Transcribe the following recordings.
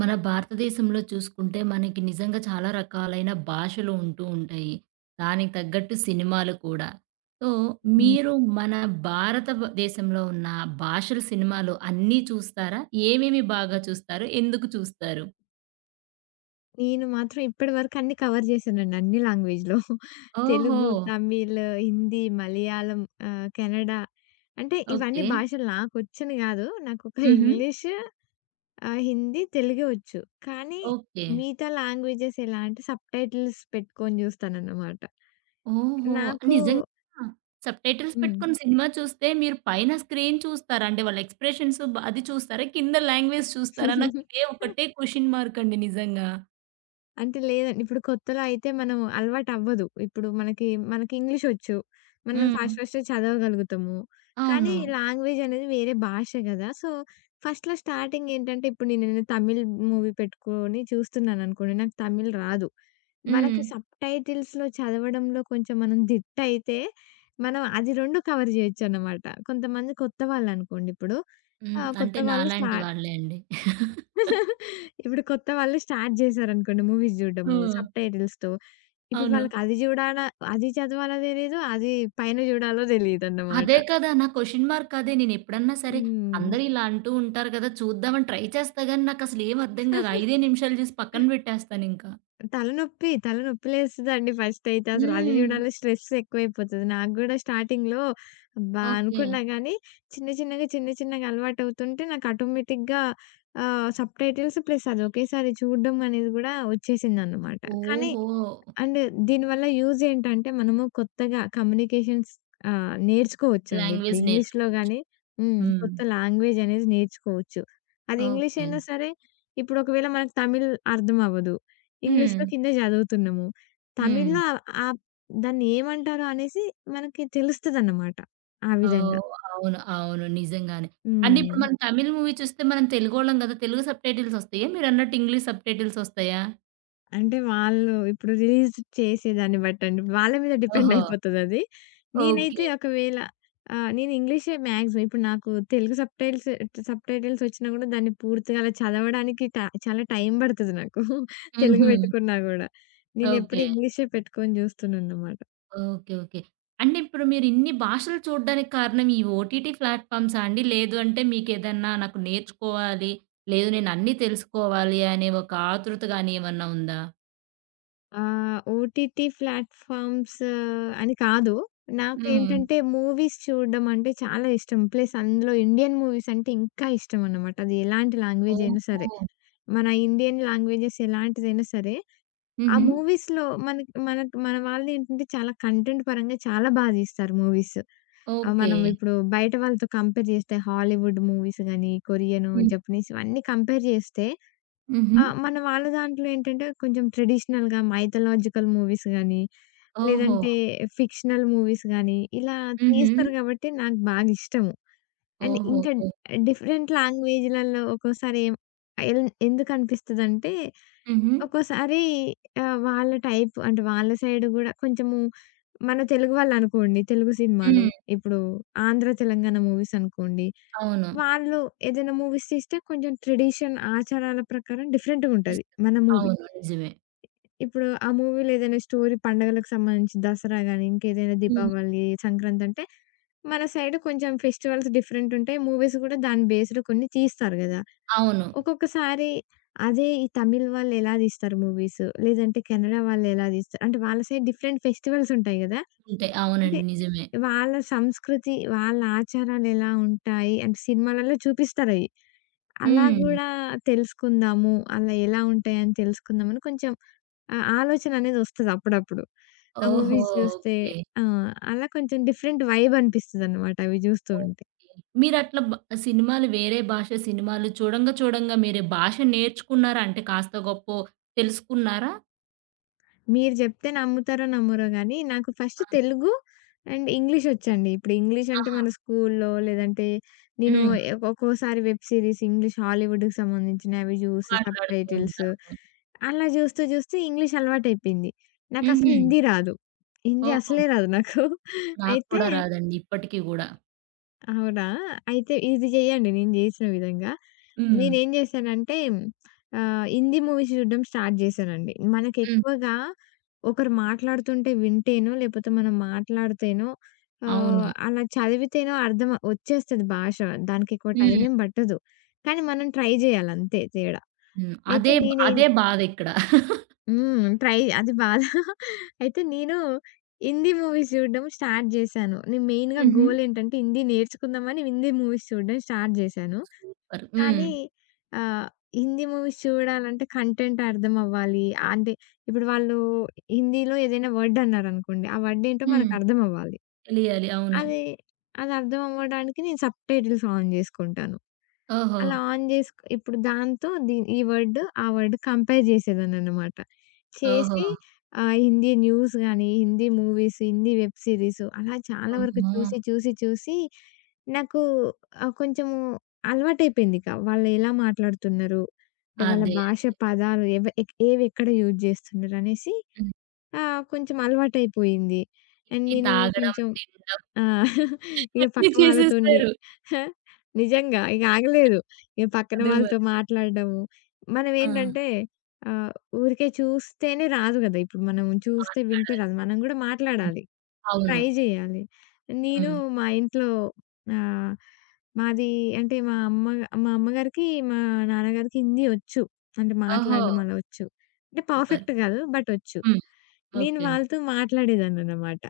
మన భారతదేశంలో చూసుకుంటే మనకి నిజంగా చాలా రకాలైన భాషలు ఉంటూ ఉంటాయి. దానికి తగ్గట్టు సినిమాలు కూడా. సో, హ్మ్. మీరు మన భారత దేశంలో ఉన్న భాషల సినిమాలు అన్నీ చూస్తారా? ఏమేమి బాగా చూస్తారు? ఎందుకు చూస్తారు? నేను మాత్రం ఇప్పటి వరకు అన్నీ కవర్ చేశానండి. అన్ని లాంగ్వేజ్‌లో. ఓహో! తెలుగు, తమిళ్, హిందీ, మలయాళం, కన్నడ. అంటే ఓకే. ఇవన్నీ భాషలు నాకొచ్చని గాదు. నాకొక హుహు. ఇంగ్లీష్, హిందీ, తెలుగే వచ్చు. కానీ ఓకే. మిగతా లాంగ్వేజెస్ ఎలా అంటే సబ్‌టైటిల్స్ పెట్టుకొని చూస్తానన్నమాట. ఓహో! నాకు నిజంగా సబ్‌టైటిల్స్ హ్మ్. పెట్టుకొని సినిమా చూస్తే మీరు పైన స్క్రీన్ చూస్తారా? అంటే వాళ్ళ ఎక్స్‌ప్రెషన్స్ అది చూస్తారా? కింద లాంగ్వేజ్ చూస్తారా? నాకు ఇదే ఒకటే క్వెషన్ మార్క్ అండి నిజంగా. అంటే లేదండి. ఇప్పుడు కొత్తలో అయితే మనం అలవాటవ్వదు. ఇప్పుడు మనకి ఇంగ్లీషొచ్చు. మనం హ్మ్. ఫాస్ట్ ఫాస్ట్‌గా చదవగలుగుతాము. కానీ అవును. లాంగ్వేజ్ అనేది వేరే భాష గదా! సో, ఫస్ట్‌లో స్టార్టింగ్ ఏంటంటే ఇప్పుడు నేనేదైనా తమిళ్ మూవీ పెట్టుకొని చూస్తున్నాననుకోండి. నాకు తమిళ్ రాదు. హ్మ్. మనకి సబ్‌టైటిల్స్‌లో చదవడంలో కొంచెం మనం దిట్టయితే మనం అది 2 కవర్ జేయొచ్చన్నమాట. కొంతమంది కొత్త వాళ్ళనుకోండి ఇప్పుడు. హ్మ్. కొత్త అంటే వాళ్ళు స్టా నాలాంటి వాళ్ళే అండి. ఇప్పుడు కొత్త వాళ్ళు స్టార్ట్ జేశారనుకోండి మూవీస్ జూడడము, హ్మ్. సబ్‌టైటిల్స్‌తో. ఇప్పుడు అవును. వాళ్ళకి అది జూడాలా అది చదవాలో తెలీదు, అది పైన జూడాలో తెలీదన్నమాట. అదే కదా! నా క్వెషన్ మార్క్ అదే. నేనెప్పుడన్నా సరే హ్మ్. అందరూ ఇలా అంటూ ఉంటారు గదా! చూద్దామని ట్రై చేస్తా గానీ నాకసలేం అర్థం గాదు. 5 నిమిషాలు చూసి పక్కన పెట్టేస్తానింకా. తలనొప్పి లేస్తదండి ఫస్టయితే. అసలు అది హ్మ్. జూడాలి స్ట్రెస్ ఎక్కువైపోతది. నాకు గూడా స్టార్టింగ్‌లో అబ్బా! ఓకే. అనుకున్నా గానీ చిన్న చిన్నగా అలవాటవుతుంటే నాకు ఆటోమేటిక్‌గా సబ్‌టైటిల్స్ ప్లస్ అది ఒకేసారి చూడడం అనేది గూడా వచ్చేసిందన్నమాట. కానీ ఓహో! అండ్ దీనివల్ల యూజ్ ఏంటంటే, మనము కొత్తగా కమ్యూనికేషన్స్ నేర్చుకోవచ్చండి. ఇప్పుడు లాంగ్వేజ్ ఇంగ్లీష్‌లో నేర్చుకోవచ్చు. గాని హ్మ్. హ్మ్. కొత్త లాంగ్వేజ్ అనేది నేర్చుకోవచ్చు. అది ఇంగ్లీష్ ఓకే. అయినా సరే, ఇప్పుడు ఒకవేళ మనకు తమిళ్ అర్థం అవ్వదు. హ్మ్. ఇంగ్లీష్‌లో కింద చదువుతున్నాము. హ్మ్. తమిళ్లో ఆహ్, దాన్ని ఏమంటారో అనేసి మనకి తెలుస్తదన్నమాట. ఆ విధంగా. ఓహ్! అవును. అవును. నిజంగానే. అంటే ఇప్పుడు హ్మ్. మనం తమిళ్ మూవీ చూస్తే మనం తెలుగోళ్ళం గదా! తెలుగు సబ్‌టైటిల్స్ ఒస్తాయా? మీరన్నట్టు ఇంగ్లీష్ సబ్‌టైటిల్స్ ఒస్తాయా? అంటే వాళ్ళు ఇప్పుడు రిలీజ్ చేసే దాన్ని బట్టండి. వాళ్ళ మీద డిపెండ్ ఓహో! అయిపోతదది. నేనైతే ఓకే. ఒకవేళ నేను ఇంగ్లీషే మాక్సిమం ఇప్పుడు నాకు తెలుగు సబ్‌టైటిల్స్ వచ్చినా గూడా దాన్ని పూర్తిగా అలా చదవడానికి చాలా టైం పడతది నాకు. తెలుగు హుహు. పెట్టుకున్నా గూడా. నేనెప్పుడు ఓకే. ఇంగ్లీషే పెట్టుకొని జూస్తున్నానన్నమాట. ఓకే. ఓకే. అంటే ఇప్పుడు మీరు ఇన్ని భాషలు చూడడానికి కారణం ఈ ఓటీటీ ప్లాట్‌ఫార్మ్సా అండి? లేదు అంటే మీకేదన్నా నాకు నేర్చుకోవాలి, లేదు నేను అన్నీ తెలుసుకోవాలి అనే ఒక ఆతృత గాని ఏమన్నా ఉందా? ఓటీటీ ప్లాట్‌ఫార్మ్స్ అని కాదు. హ్మ్. నాకేంటంటే మూవీస్ చూడడం అంటే చాలా ఇష్టం. ప్లస్ అందులో ఇండియన్ మూవీస్ అంటే ఇంకా ఇష్టం అన్నమాట. అది ఎలాంటి లాంగ్వేజ్ అయినా సరే. ఓహో! మన ఇండియన్ లాంగ్వేజెస్ ఎలాంటిదైనా సరే, ఆ హుహు. మూవీస్‌లో మనకి మనకి మన వాళ్ళేంటంటే చాలా కంటెంట్ పరంగా చాలా బాగా తీస్తారు మూవీస్. ఓకే. మనం ఇప్పుడు బయట వాళ్ళతో కంపేర్ చేస్తే హాలీవుడ్ మూవీస్ గాని, కొరియను, హ్మ్. జపనీస్ ఇవన్నీ కంపేర్ చేస్తే హుహు. ఆ! మన వాళ్ళ దాంట్లో ఏంటంటే కొంచెం ట్రెడిషనల్‌గా మైథలాజికల్ మూవీస్ గాని, ఓహో! లేదంటే ఫిక్షనల్ మూవీస్ గాని ఇలా హుహు. తీస్తారు కాబట్టి నాకు బాగా ఇష్టము. అండ్ ఓహో! ఇంకా ఓహ్! డిఫరెంట్ లాంగ్వేజ్‌లలో ఒక్కోసారి ఎల్ ఎందుకనిపిస్తదంటే హుహు. ఒక్కోసారి వాళ్ళ టైప్ అంటే వాళ్ళ సైడ్ గూడా కొంచెము మన తెలుగు వాళ్ళనుకోండి తెలుగు సినిమాలు హ్మ్. ఇప్పుడు ఆంధ్ర, తెలంగాణ మూవీస్ అనుకోండి. అవును. వాళ్ళు ఏదైనా మూవీస్ తీస్తే కొంచెం ట్రెడిషన్ ఆచారాల ప్రకారం డిఫరెంట్‌గుంటది ఇస్తా. మన మూవీ. అవును. నిజమే. ఇప్పుడు ఆ మూవీలో ఏదైనా స్టోరీ పండగలకు సంబంధించి దసరా గాని, ఇంకేదైనా హ్మ్. దీపావళి, సంక్రాంతి అంటే మన సైడ్ కొంచెం ఫెస్టివల్స్ డిఫరెంట్ ఉంటాయి. మూవీస్ గూడా దాని బేస్‌లో కొన్ని తీస్తారు గదా! అవును. ఒక్కొక్కసారి అదే ఈ తమిళ్ వాళ్ళెలా తీస్తారు మూవీస్, లేదంటే కెనడా వాళ్ళెలా తీస్తారు అంటే వాళ్ళ సైడ్ డిఫరెంట్ ఫెస్టివల్స్ ఉంటాయి గదా! ఉంటాయి. అంటే అవునండి. నిజమే. వాళ్ళ సంస్కృతి, వాళ్ళ ఆచారాలెలా ఉంటాయి అంటే సినిమాలలో చూపిస్తారయి. అలా హ్మ్. గూడా తెలుసుకుందాము, అలా ఎలా ఉంటాయని తెలుసుకుందామని కొంచెం ఆలోచననేది ఒస్తది అప్పుడప్పుడు. ఆ ఓహో! మూవీస్ జూస్తే ఓకే. ఆ! అలా కొంచెం డిఫరెంట్ వైబ్ అనిపిస్తదనమాట అవి జూస్తూ ఉంటే. ఓకే. మీరట్లా బ సినిమాలు వేరే భాష సినిమాలు చూడంగా, చూడంగా మీరు భాష నేర్చుకున్నారా? అంటే కాస్తో గొప్పో తెలుసుకున్నారా? మీరు జెప్తే నమ్ముతారో నమ్మరో గానీ, నాకు ఫస్ట్ ఆ! తెలుగు అండ్ ఇంగ్లీష్ ఒచ్చండి. ఇప్పుడు ఇంగ్లీష్ అంటే ఆహా! మన స్కూల్లో లేదంటే నేను హ్మ్. ఒక్కోసారి వెబ్ సీరీస్ ఇంగ్లీష్ హాలీవుడ్‌కి సంబంధించినవి అవి జూసి సబ్ మాట్లాడుతూ టైటిల్స్ ఉంటారు. అలా జూస్తూ జూస్తూ ఇంగ్లీష్ అలవాటయిపోయింది. నాకసలు హుహు. హిందీ రాదు. హిందీ ఓహో! అసలే రాదు నాకు. నాకు అయితే కూడా రాదండి. ఇప్పటికి గూడా. అవునా? అయితే ఇది జేయండి నేను జేసిన విధంగా. హ్మ్. నేనేం జేశానంటే హిందీ మూవీస్ జూడడం స్టార్ట్ జేశానండి. హ్మ్. మనకెక్కువగా ఒకరు మాట్లాడుతుంటే వింటేనో, లేపోతే మనం మాట్లాడితేనో అవును. అలా చదివితేనో అర్థం వచ్చేస్తది భాష. దానికెక్కువ హ్మ్. టైమేం బట్టదు. కానీ మనం ట్రై జేయాలంతే తేడా. హ్మ్. అయితే అదే, అదే బాధిక్కడ. హ్మ్. ట్రై అది బాధ. అయితే నేను హిందీ మూవీస్ చూడడం స్టార్ట్ జేశాను. నేను మెయిన్‌గా హుహు. గోల్ ఏంటంటే హిందీ నేర్చుకుందామని హిందీ మూవీస్ చూడడం స్టార్ట్ జేశాను. సూపర్. హ్మ్. కానీ ఆహ్, హిందీ మూవీస్ చూడాలంటే కంటెంట్ అర్థం అవ్వాలి. అంటే ఇప్పుడు వాళ్ళు హిందీలో ఏదైనా వర్డ్ అన్నారనుకోండి. ఆ వర్డ్ ఏంటో హ్మ్. మనకు అర్థం అవ్వాలి. తెలియాలి. అవును. అది అది అర్థం అవ్వడానికి నేను సబ్‌టైటిల్స్ ఆన్ జేసుకుంటాను. ఓహో! అలా ఆన్ జేసుకు ఇప్పుడు దాంతో ఈ వర్డ్, ఆ వర్డ్ కంపేర్ జేసేదాన్ననమాట. ఓహో! చేసి హిందీ న్యూస్ గాని, Hindi movies, Hindi web series అలా చాలా వరకు అమ్మో! చూసి నాకు కొంచెము అలవాటైపోయింది ఇక. వాళ్ళెలా మాట్లాడుతున్నారు? అంటే వాళ్ళ అదే. భాష పదాలు ఏవెక్కడ యూజ్ జేస్తున్నారు అనేసి హ్మ్. కొంచెం అలవాటైపోయింది. అండ్ ఇది నేను తాగడం, కొంచెం తినడం ఆ! ఇక అన్నీ పక్క వాళ్ళతోని చేసేసారు. నిజంగా ఇక ఆగలేదు. ఇక పక్కన అదే మరి. వాళ్ళతో మాట్లాడడము. ఆ! మనమేంటంటే ఆహ్, ఊరికే చూస్తేనే రాదు గదా! ఇప్పుడు మనం చూస్తే, వింటే మాట్లాడాలి. రాదు. మనం గూడా హ్మ్. మాట్లాడాలి. అవును. ట్రై జేయాలి. నేను హ్మ్. మా ఇంట్లో ఆహ్, మాది అంటే మా అమ్మగారికి, మా నాన్నగారికి హిందీ ఒచ్చు. అంటే ఓహో! మాట్లాడడం అలా ఒచ్చు. అంటే సూపర్. పర్ఫెక్ట్ గాదు. బట్ ఒచ్చు. హ్మ్. నేను ఓకే. వాళ్ళతో మాట్లాడేదాన్ననమాట.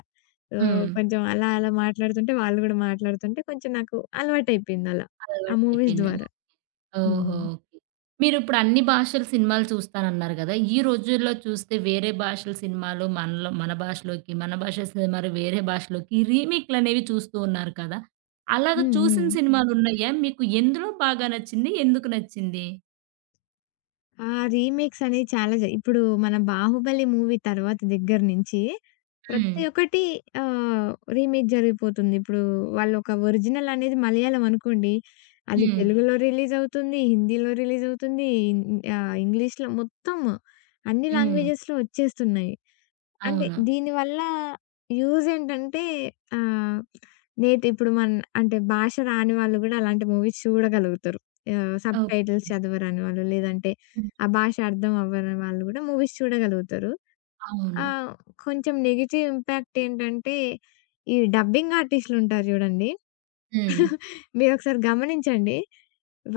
హ్మ్. కొంచెం అలా అలా మాట్లాడుతుంటే, వాళ్ళు గూడా మాట్లాడుతుంటే కొంచెం నాకు అలవాటయిపోయిందలా. ఆ మూవీస్ అలవాటయిపోయింది. ద్వారా. ఓహో! హ్మ్. ఓకే. మీరిప్పుడు అన్ని భాషల సినిమాలు చూస్తానన్నారు గదా! ఈ రోజుల్లో చూస్తే వేరే భాషల సినిమాలు మనలో మన భాషలోకి, మన భాష సినిమాలు వేరే భాషలోకి రీమేక్‌లనేవి చూస్తూ ఉన్నారు కదా! అలాగ హ్మ్. హ్మ్. చూసిన హ్మ్. సినిమాలున్నాయా? మీకు ఎందులో బాగా నచ్చింది? ఎందుకు నచ్చింది? ఆ! రీమేక్స్ అనేవి చాలా ఇప్పుడు మన 'బాహుబలి' మూవీ తర్వాత దగ్గర నుంచి హ్మ్. ప్రతి ఒక్కటి ఆహ్, రీమేక్ జరిగిపోతుంది. ఇప్పుడు వాళ్ళొక ఒరిజినల్ అనేది మలయాళం అనుకోండి. అది హ్మ్. తెలుగులో రిలీజ్ అవుతుంది, హిందీలో రిలీజ్ అవుతుంది, ఇంగ్లీష్‌లో మొత్తం అన్ని హ్మ్. లాంగ్వేజెస్‌లో వచ్చేస్తున్నాయి. అంటే అవును. దీనివల్ల యూజ్ ఏంటంటే ఆహ్, ఇప్పుడు అంటే భాష రాని వాళ్ళు గూడా అలాంటి మూవీస్ చూడగలుగుతారు. ఓహ్! సబ్‌టైటిల్స్ చదవరాని వాళ్ళు, లేదంటే హ్మ్. ఆ భాష అర్థం అవ్వని వాళ్ళు గూడా మూవీస్ చూడగలుగుతారు. అవును. ఆహ్, కొంచెం నెగెటివ్ ఇంపాక్ట్ ఏంటంటే ఈ డబ్బింగ్ ఆర్టిస్ట్‌లుంటారు జూడండి. హ్మ్. మీరొకసారి గమనించండి.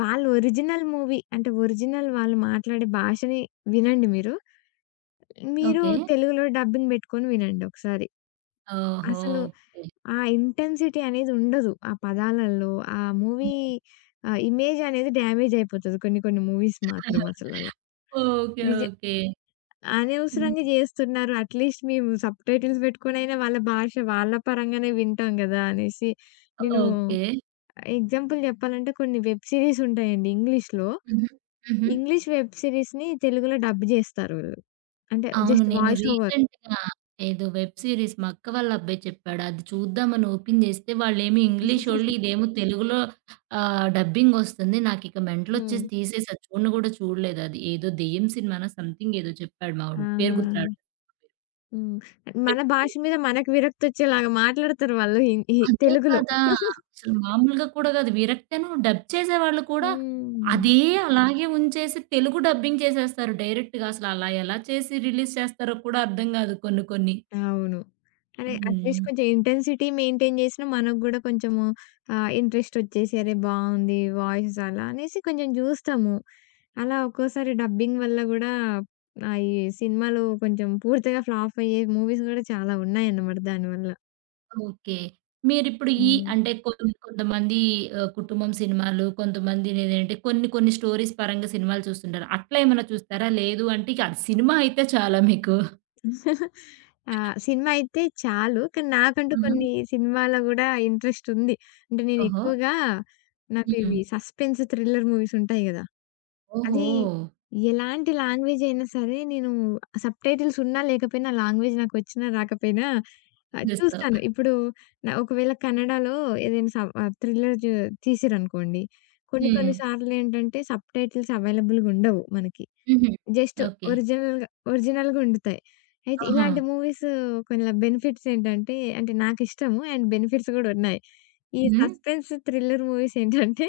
వాళ్ళు ఒరిజినల్ మూవీ అంటే ఒరిజినల్ వాళ్ళు మాట్లాడే భాషని వినండి మీరు. మీరు ఓకే. తెలుగులో డబ్బింగ్ బెట్టుకొని వినండి ఒకసారి. ఓహో! అసలు ఓకే. ఆ ఇంటెన్సిటీ అనేది ఉండదు. ఆ పదాలలో. ఆ మూవీ ఇమేజ్ అనేది డ్యామేజ్ అయిపోతది. కొన్ని కొన్ని మూవీస్ మాత్రం అసలలా. ఓకే. నిజ ఓకే. హ్మ్. అనవసరంగా జేస్తున్నారు. అట్‌లీస్ట్ మేము సబ్‌టైటిల్స్ పెట్టుకొనైనా వాళ్ళ భాష వాళ్ళ పరంగానే వింటాం గదా! అనేసి నేను ఓకే. ఎగ్జాంపుల్ జెప్పాలంటే కొన్ని వెబ్ సీరీస్ ఉంటాయండి ఇంగ్లీష్‌లో. హుహు. హుహు. ఇంగ్లీష్ వెబ్ సీరీస్‌ని తెలుగులో డబ్ జేస్తారు వీళ్ళు. అంటే అవును. జస్ట్ నేను వాయిస్ ఓవర్. రీసెంట్‌గా ఏదో వెబ్ సీరీస్ మా అక్క వాళ్ళ అబ్బాయి చెప్పాడు. అది చూద్దామని ఓపెన్ చేస్తే వాళ్ళేమో ఇంగ్లీషోళ్ళు, ఇదేమో తెలుగులో డబ్బింగ్ వస్తుంది. నాకిక హ్మ్. మెంటలొచ్చేసి తీసేసా. చూడను గూడా చూడలేదది. ఏదో దెయ్యం సినిమానో సంథింగ్ ఏదో చెప్పాడు మావోడు. పేరు ఆహా! గుర్తు రావట్లేదు. హ్మ్. మన భాష మీద మనకు విరక్తొచ్చేలాగా మాట్లాడతారు వాళ్ళు అదే తెలుగులో. కదా! అసలు మామూలుగా కూడా కాదు. విరక్తను డబ్ చేసేవాళ్ళు కూడా హ్మ్. అదే అలాగే ఉంచేసి తెలుగు డబ్బింగ్ చేసేస్తారు డైరెక్ట్‌గా. అసలు అలా ఎలా చేసి రిలీజ్ చేస్తారో కూడా అర్థం కాదు కొన్ని కొన్ని. అవును. అదే అట్‌లీస్ట్ హ్మ్. కొంచెం ఇంటెన్సిటీ మెయింటైన్ చేసినా మనకు గూడా కొంచెము ఇంట్రెస్టొచ్చేసి అరే! బావుంది వాయిస్ అలా అనేసి కొంచెం జూస్తాము. అలా ఒక్కోసారి డబ్బింగ్ వల్ల గూడా ఈ సినిమాలు కొంచెం పూర్తిగా ఫ్లాప్ అయ్యే మూవీస్ గూడా చాలా ఉన్నాయన్నమాట దానివల్ల. ఓకే. మీరిప్పుడు ఈ హ్మ్. అంటే కొంత కొంతమంది కుటుంబం సినిమాలు, కొంతమందినేంటంటే కొన్ని కొన్ని స్టోరీస్ పరంగా సినిమాలు చూస్తుంటారు. అట్లా ఏమన్నా చూస్తారా? లేదు అంటే ఇక అది సినిమా అయితే చాలా మీకు. ఆ! సినిమా అయితే చాలు. కానీ నాకంటూ ఆహా! కొన్ని సినిమాల గూడా ఇంట్రెస్ట్ ఉంది. అంటే ఓహో! నేనెక్కువగా నాకు హ్మ్. ఇవి సస్పెన్స్, థ్రిల్లర్ మూవీస్ ఉంటాయి గదా! ఓహో! అది హ్మ్. ఎలాంటి లాంగ్వేజ్ అయినా సరే నేను సబ్‌టైటిల్స్ ఉన్నా లేకపోయినా లాంగ్వేజ్ నాకొచ్చినా రాకపోయినా చూసేస్తావు. చూస్తాను. ఇప్పుడు ఒకవేళ కన్నడలో ఏదైనా థ్రిల్లర్ జు తీసిరనుకోండి కొన్ని హ్మ్. కొన్ని సార్లేంటంటే సబ్‌టైటిల్స్ అవైలబుల్‌గా ఉండవు మనకి. హుహు. Just okay. ఒరిజినల్‌గా ఒరిజినల్‌గా వండుతాయి. అయితే ఆహా! ఇలాంటి మూవీస్ కొన్ని బెనిఫిట్స్ ఏంటంటే, అంటే నాకిష్టము అండ్ బెనిఫిట్స్ గూడా ఉన్నాయి. ఈ హ్మ్. సస్పెన్స్, థ్రిల్లర్ మూవీస్ ఏంటంటే,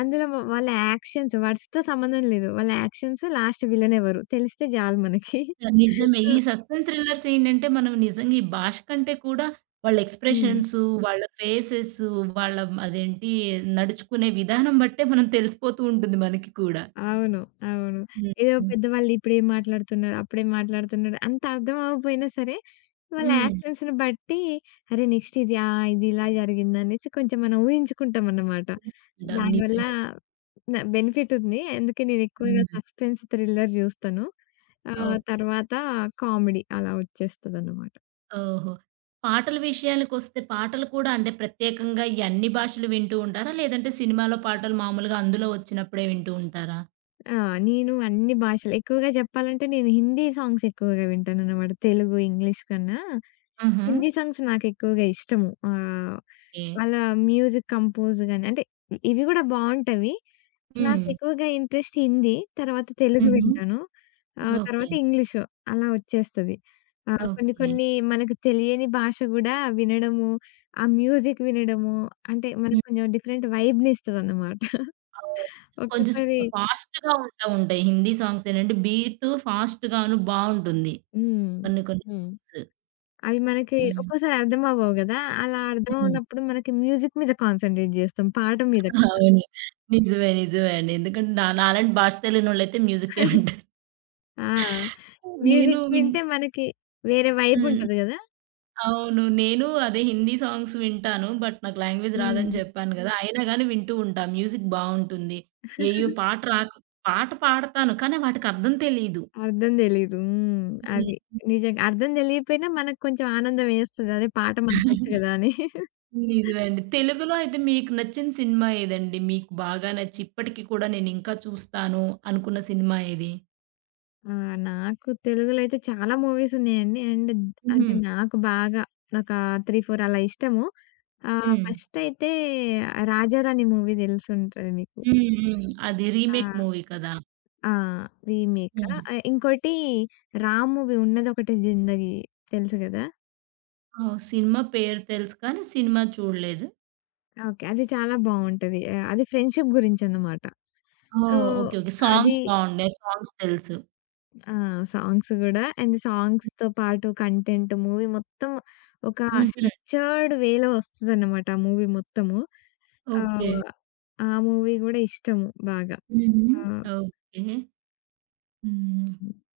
అందులో వాళ్ళ యాక్షన్స్ వర్డ్స్‌తో సంబంధం లేదు. వాళ్ళ యాక్షన్స్, లాస్ట్ విలన్ ఎవరు తెలిస్తే చాలు మనకి. నిజమే. సో ఈ సస్పెన్స్ థ్రిల్లర్స్ ఏంటంటే మనం నిజంగా ఈ భాష కంటే కూడా వాళ్ళ హ్మ్. ఎక్స్‌ప్రెషన్సు, వాళ్ళ ఫేసెసు, వాళ్ళ అదేంటి నడుచుకునే విధానం బట్టే మనం తెలిసిపోతూ ఉంటుంది మనకి కూడా. అవును. అవును. హ్మ్. ఏదో పెద్దవాళ్ళు ఇప్పుడేం మాట్లాడుతున్నారు, అప్పుడేం మాట్లాడుతున్నారు అంత అర్థం అవ్వకపోయినా సరే, వాళ్ళ హ్మ్. యాక్షన్స్‌ని బట్టి అరే! నెక్స్ట్ ఇది ఇది ఇలా జరిగిందనేసి కొంచెం మనం ఊహించుకుంటామన్నమాట. దానివల్ల నిజమే. బెనిఫిట్ ఉంది. అందుకే నేను ఎక్కువగా హ్మ్. సస్పెన్స్, థ్రిల్లర్ జూస్తాను. ఓకే. తర్వాత కామెడీ అలా వచ్చేస్తదన్నమాట. ఓహో! పాటల విషయాలకొస్తే పాటలు కూడా అంటే ప్రత్యేకంగా ఈ అన్ని భాషలు వింటూ ఉంటారా? లేదంటే సినిమాలో పాటలు మామూలుగా అందులో వచ్చినప్పుడే వింటూ ఉంటారా? ఆ! నేను అన్ని భాషలు ఎక్కువగా చెప్పాలంటే నేను హిందీ సాంగ్స్ ఎక్కువగా వింటాననమాట. తెలుగు, ఇంగ్లీష్ కన్నా హుహు. హిందీ సాంగ్స్ నాకెక్కువగా ఇష్టము. ఓకే. వాళ్ళ మ్యూజిక్ కంపోజ్ గాని అంటే ఇవి గూడా బావుంటవి. హ్మ్. నాకెక్కువగా ఇంట్రెస్ట్ హిందీ, తర్వాత తెలుగు హుహు. వింటాను. ఓకే. తర్వాత ఇంగ్లీషు అలా వచ్చేస్తది. కొన్ని ఓకే. కొన్ని మనకు తెలియని భాష గూడా వినడము, ఆ మ్యూజిక్ వినడము అంటే హ్మ్. మనకు కొంచెం డిఫరెంట్ వైబ్‌ని ఇస్తదన్నమాట. అవును. కొంచెం స్ ఒక్కోసారి ఫాస్ట్‌గా ఉంటా ఉంటాయి. హిందీ సాంగ్స్ ఏంటంటే బీటు ఫాస్ట్‌గాను బావుంటుంది. హ్మ్. కొన్ని కొన్ని హ్మ్. సాంగ్స్. అవి మనకి హ్మ్. ఒక్కోసారి అర్థమవ్వవు గదా! అలా హ్మ్. అర్థమవ్వనప్పుడు మనకి మ్యూజిక్ మీద కాన్సంట్రేట్ జేస్తాం. పాట మీద కన్నా. అవును. నిజమే. నిజమే అండి. ఎందుకంటే నాలాంటి భాష తెలియనోళ్ళైతే మ్యూజిక్కే వింటారు. ఆ! నేను మ్యూజిక్ విన్ వింటే మనకి వేరే హ్మ్. వైబుంటది గదా! అవును. నేను అదే హిందీ సాంగ్స్ వింటాను. బట్ నాకు లాంగ్వేజ్ హ్మ్. రాదని చెప్పాను కదా! అయినా గాని వింటూ ఉంటా. మ్యూజిక్ బావుంటుంది. ఏయ్యో! పాట రాక పాట పాడతాను. కానీ వాటికర్థం తెలీదు. అర్థం తెలీదు. హ్మ్. హ్మ్. అది. నిజంగా. అర్థం తెలియకపోయినా మనకు కొంచెం ఆనందం ఏస్తది. అదే పాట మనకొచ్చు గదా! అని. నిజమే అండి. తెలుగులో అయితే మీకు నచ్చిన సినిమా ఏదండి? మీకు బాగా నచ్చి ఇప్పటికి కూడా నేనింకా చూస్తాను అనుకున్న సినిమా ఏది? ఆ! నాకు తెలుగులో అయితే చాలా మూవీస్ ఉన్నాయండి. అండ్ అంటే హ్మ్. నాకు బాగా ఒక 3, 4 అలా ఇష్టము. హ్మ్. ఫస్టయితే 'రాజారాణి' మూవీ తెలిసుంటది మీకు. హ్మ్. హ్మ్. అది ఆ! రీమేక్ మూవీ కదా! ఆ! రీమేకా. హ్మ్. ఇంకోటి 'రామ్' మూవీ ఉన్నదొకటే 'జిందగీ' తెలుసు గదా! ఓహ్! సినిమా పేరు తెలుసు కానీ సినిమా చూడలేదు. ఓకే. అది చాలా బావుంటది. అది ఫ్రెండ్‌షిప్ గురించనమాట. So, oh! ఓకే. ఓకే. అది సాంగ్స్ బావుండాయి. సాంగ్స్ తెలుసు. ఆ! సాంగ్స్ గూడా అండ్ సాంగ్స్‌తో పాటు కంటెంట్ మూవీ మొత్తం ఒక హుహు. స్ట్రక్చర్డ్ వేలో వస్తదనమాట ఆ మూవీ మొత్తము. ఓకే. ఆహ్, ఆ మూవీ గూడా ఇష్టము బాగా. హుహు. ఆ! ఓకే. హ్మ్.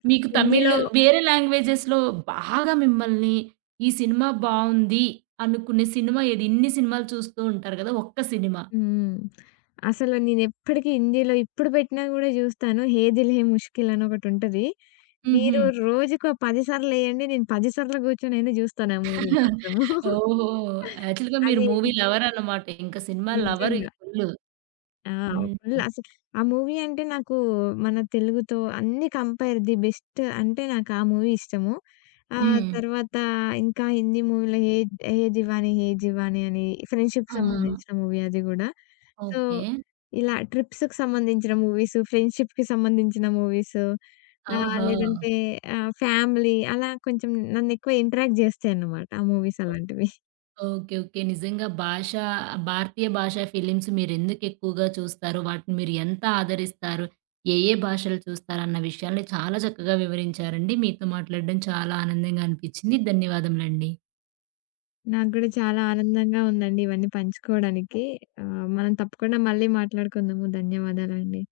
మీకు తమిళ్ హిందీలో వేరే లాంగ్వేజెస్‌లో బాగా మిమ్మల్ని ఈ సినిమా బావుంది అనుకునే సినిమా ఏది? ఇన్ని సినిమాలు చూస్తూ ఉంటారు కదా! ఒక్క సినిమా. హ్మ్. అసలు నేనెప్పటికి హిందీలో ఇప్పుడు పెట్టినా గూడా జూస్తాను. 'హే దిల్ హే ముష్కిల్' అని ఒకటుంటది. హుహు. మీరు రోజుకో 10 సార్లెయండి. నేను 10 సార్లు గూర్చొనైనా జూస్తాను ఆ మూవీ మాత్రం. ఓహో! యాక్చువల్‌గా మీరు అది మూవీ లవర్ అన్నమాట. ఇంక సినిమా లవర్ ఇక నిజంగా. ఫుల్లు. ఆ! ఆ! హ్మ్. ఫుల్ అసలు ఆ మూవీ అంటే నాకు మన తెలుగుతో అన్నీ కంపేర్ ది బెస్ట్ అంటే నాకు ఆ మూవీ ఇష్టము. ఆ హ్మ్. తర్వాత ఇంకా హిందీ మూవీలో 'ఏ దివాని హే జివాని' అని ఫ్రెండ్‌షిప్‌కి ఆ! సంబంధించిన మూవీ అది గూడా. So, okay. ఇలా ట్రిప్స్‌కి సంబంధించిన మూవీస్, ఫ్రెండ్‌షిప్‌కి సంబంధించిన మూవీస్ ఆహా! లేదంటే ఫ్యామిలీ అలా కొంచెం నన్ను ఎక్కువ ఇంటరాక్ట్ జేస్తాయన్నమాట ఆ మూవీస్ అలాంటివి. ఓకే. ఓకే. నిజంగా భాష భారతీయ భాషా ఫిలిమ్స్ మీరెందుకెక్కువగా చూస్తారు? వాటిని మీరు ఎంత ఆదరిస్తారు? ఏ ఏ భాషలు చూస్తారన్న విషయాల్ని చాలా చక్కగా వివరించారండి. మీతో మాట్లాడడం చాలా ఆనందంగా అనిపిచ్చింది. ధన్యవాదములండి. నాకు గూడా చాలా ఆనందంగా ఉందండి ఇవన్నీ పంచుకోవడానికి. మనం తప్పకుండా మళ్ళీ మాట్లాడుకుందాము. ధన్యవాదాలండి.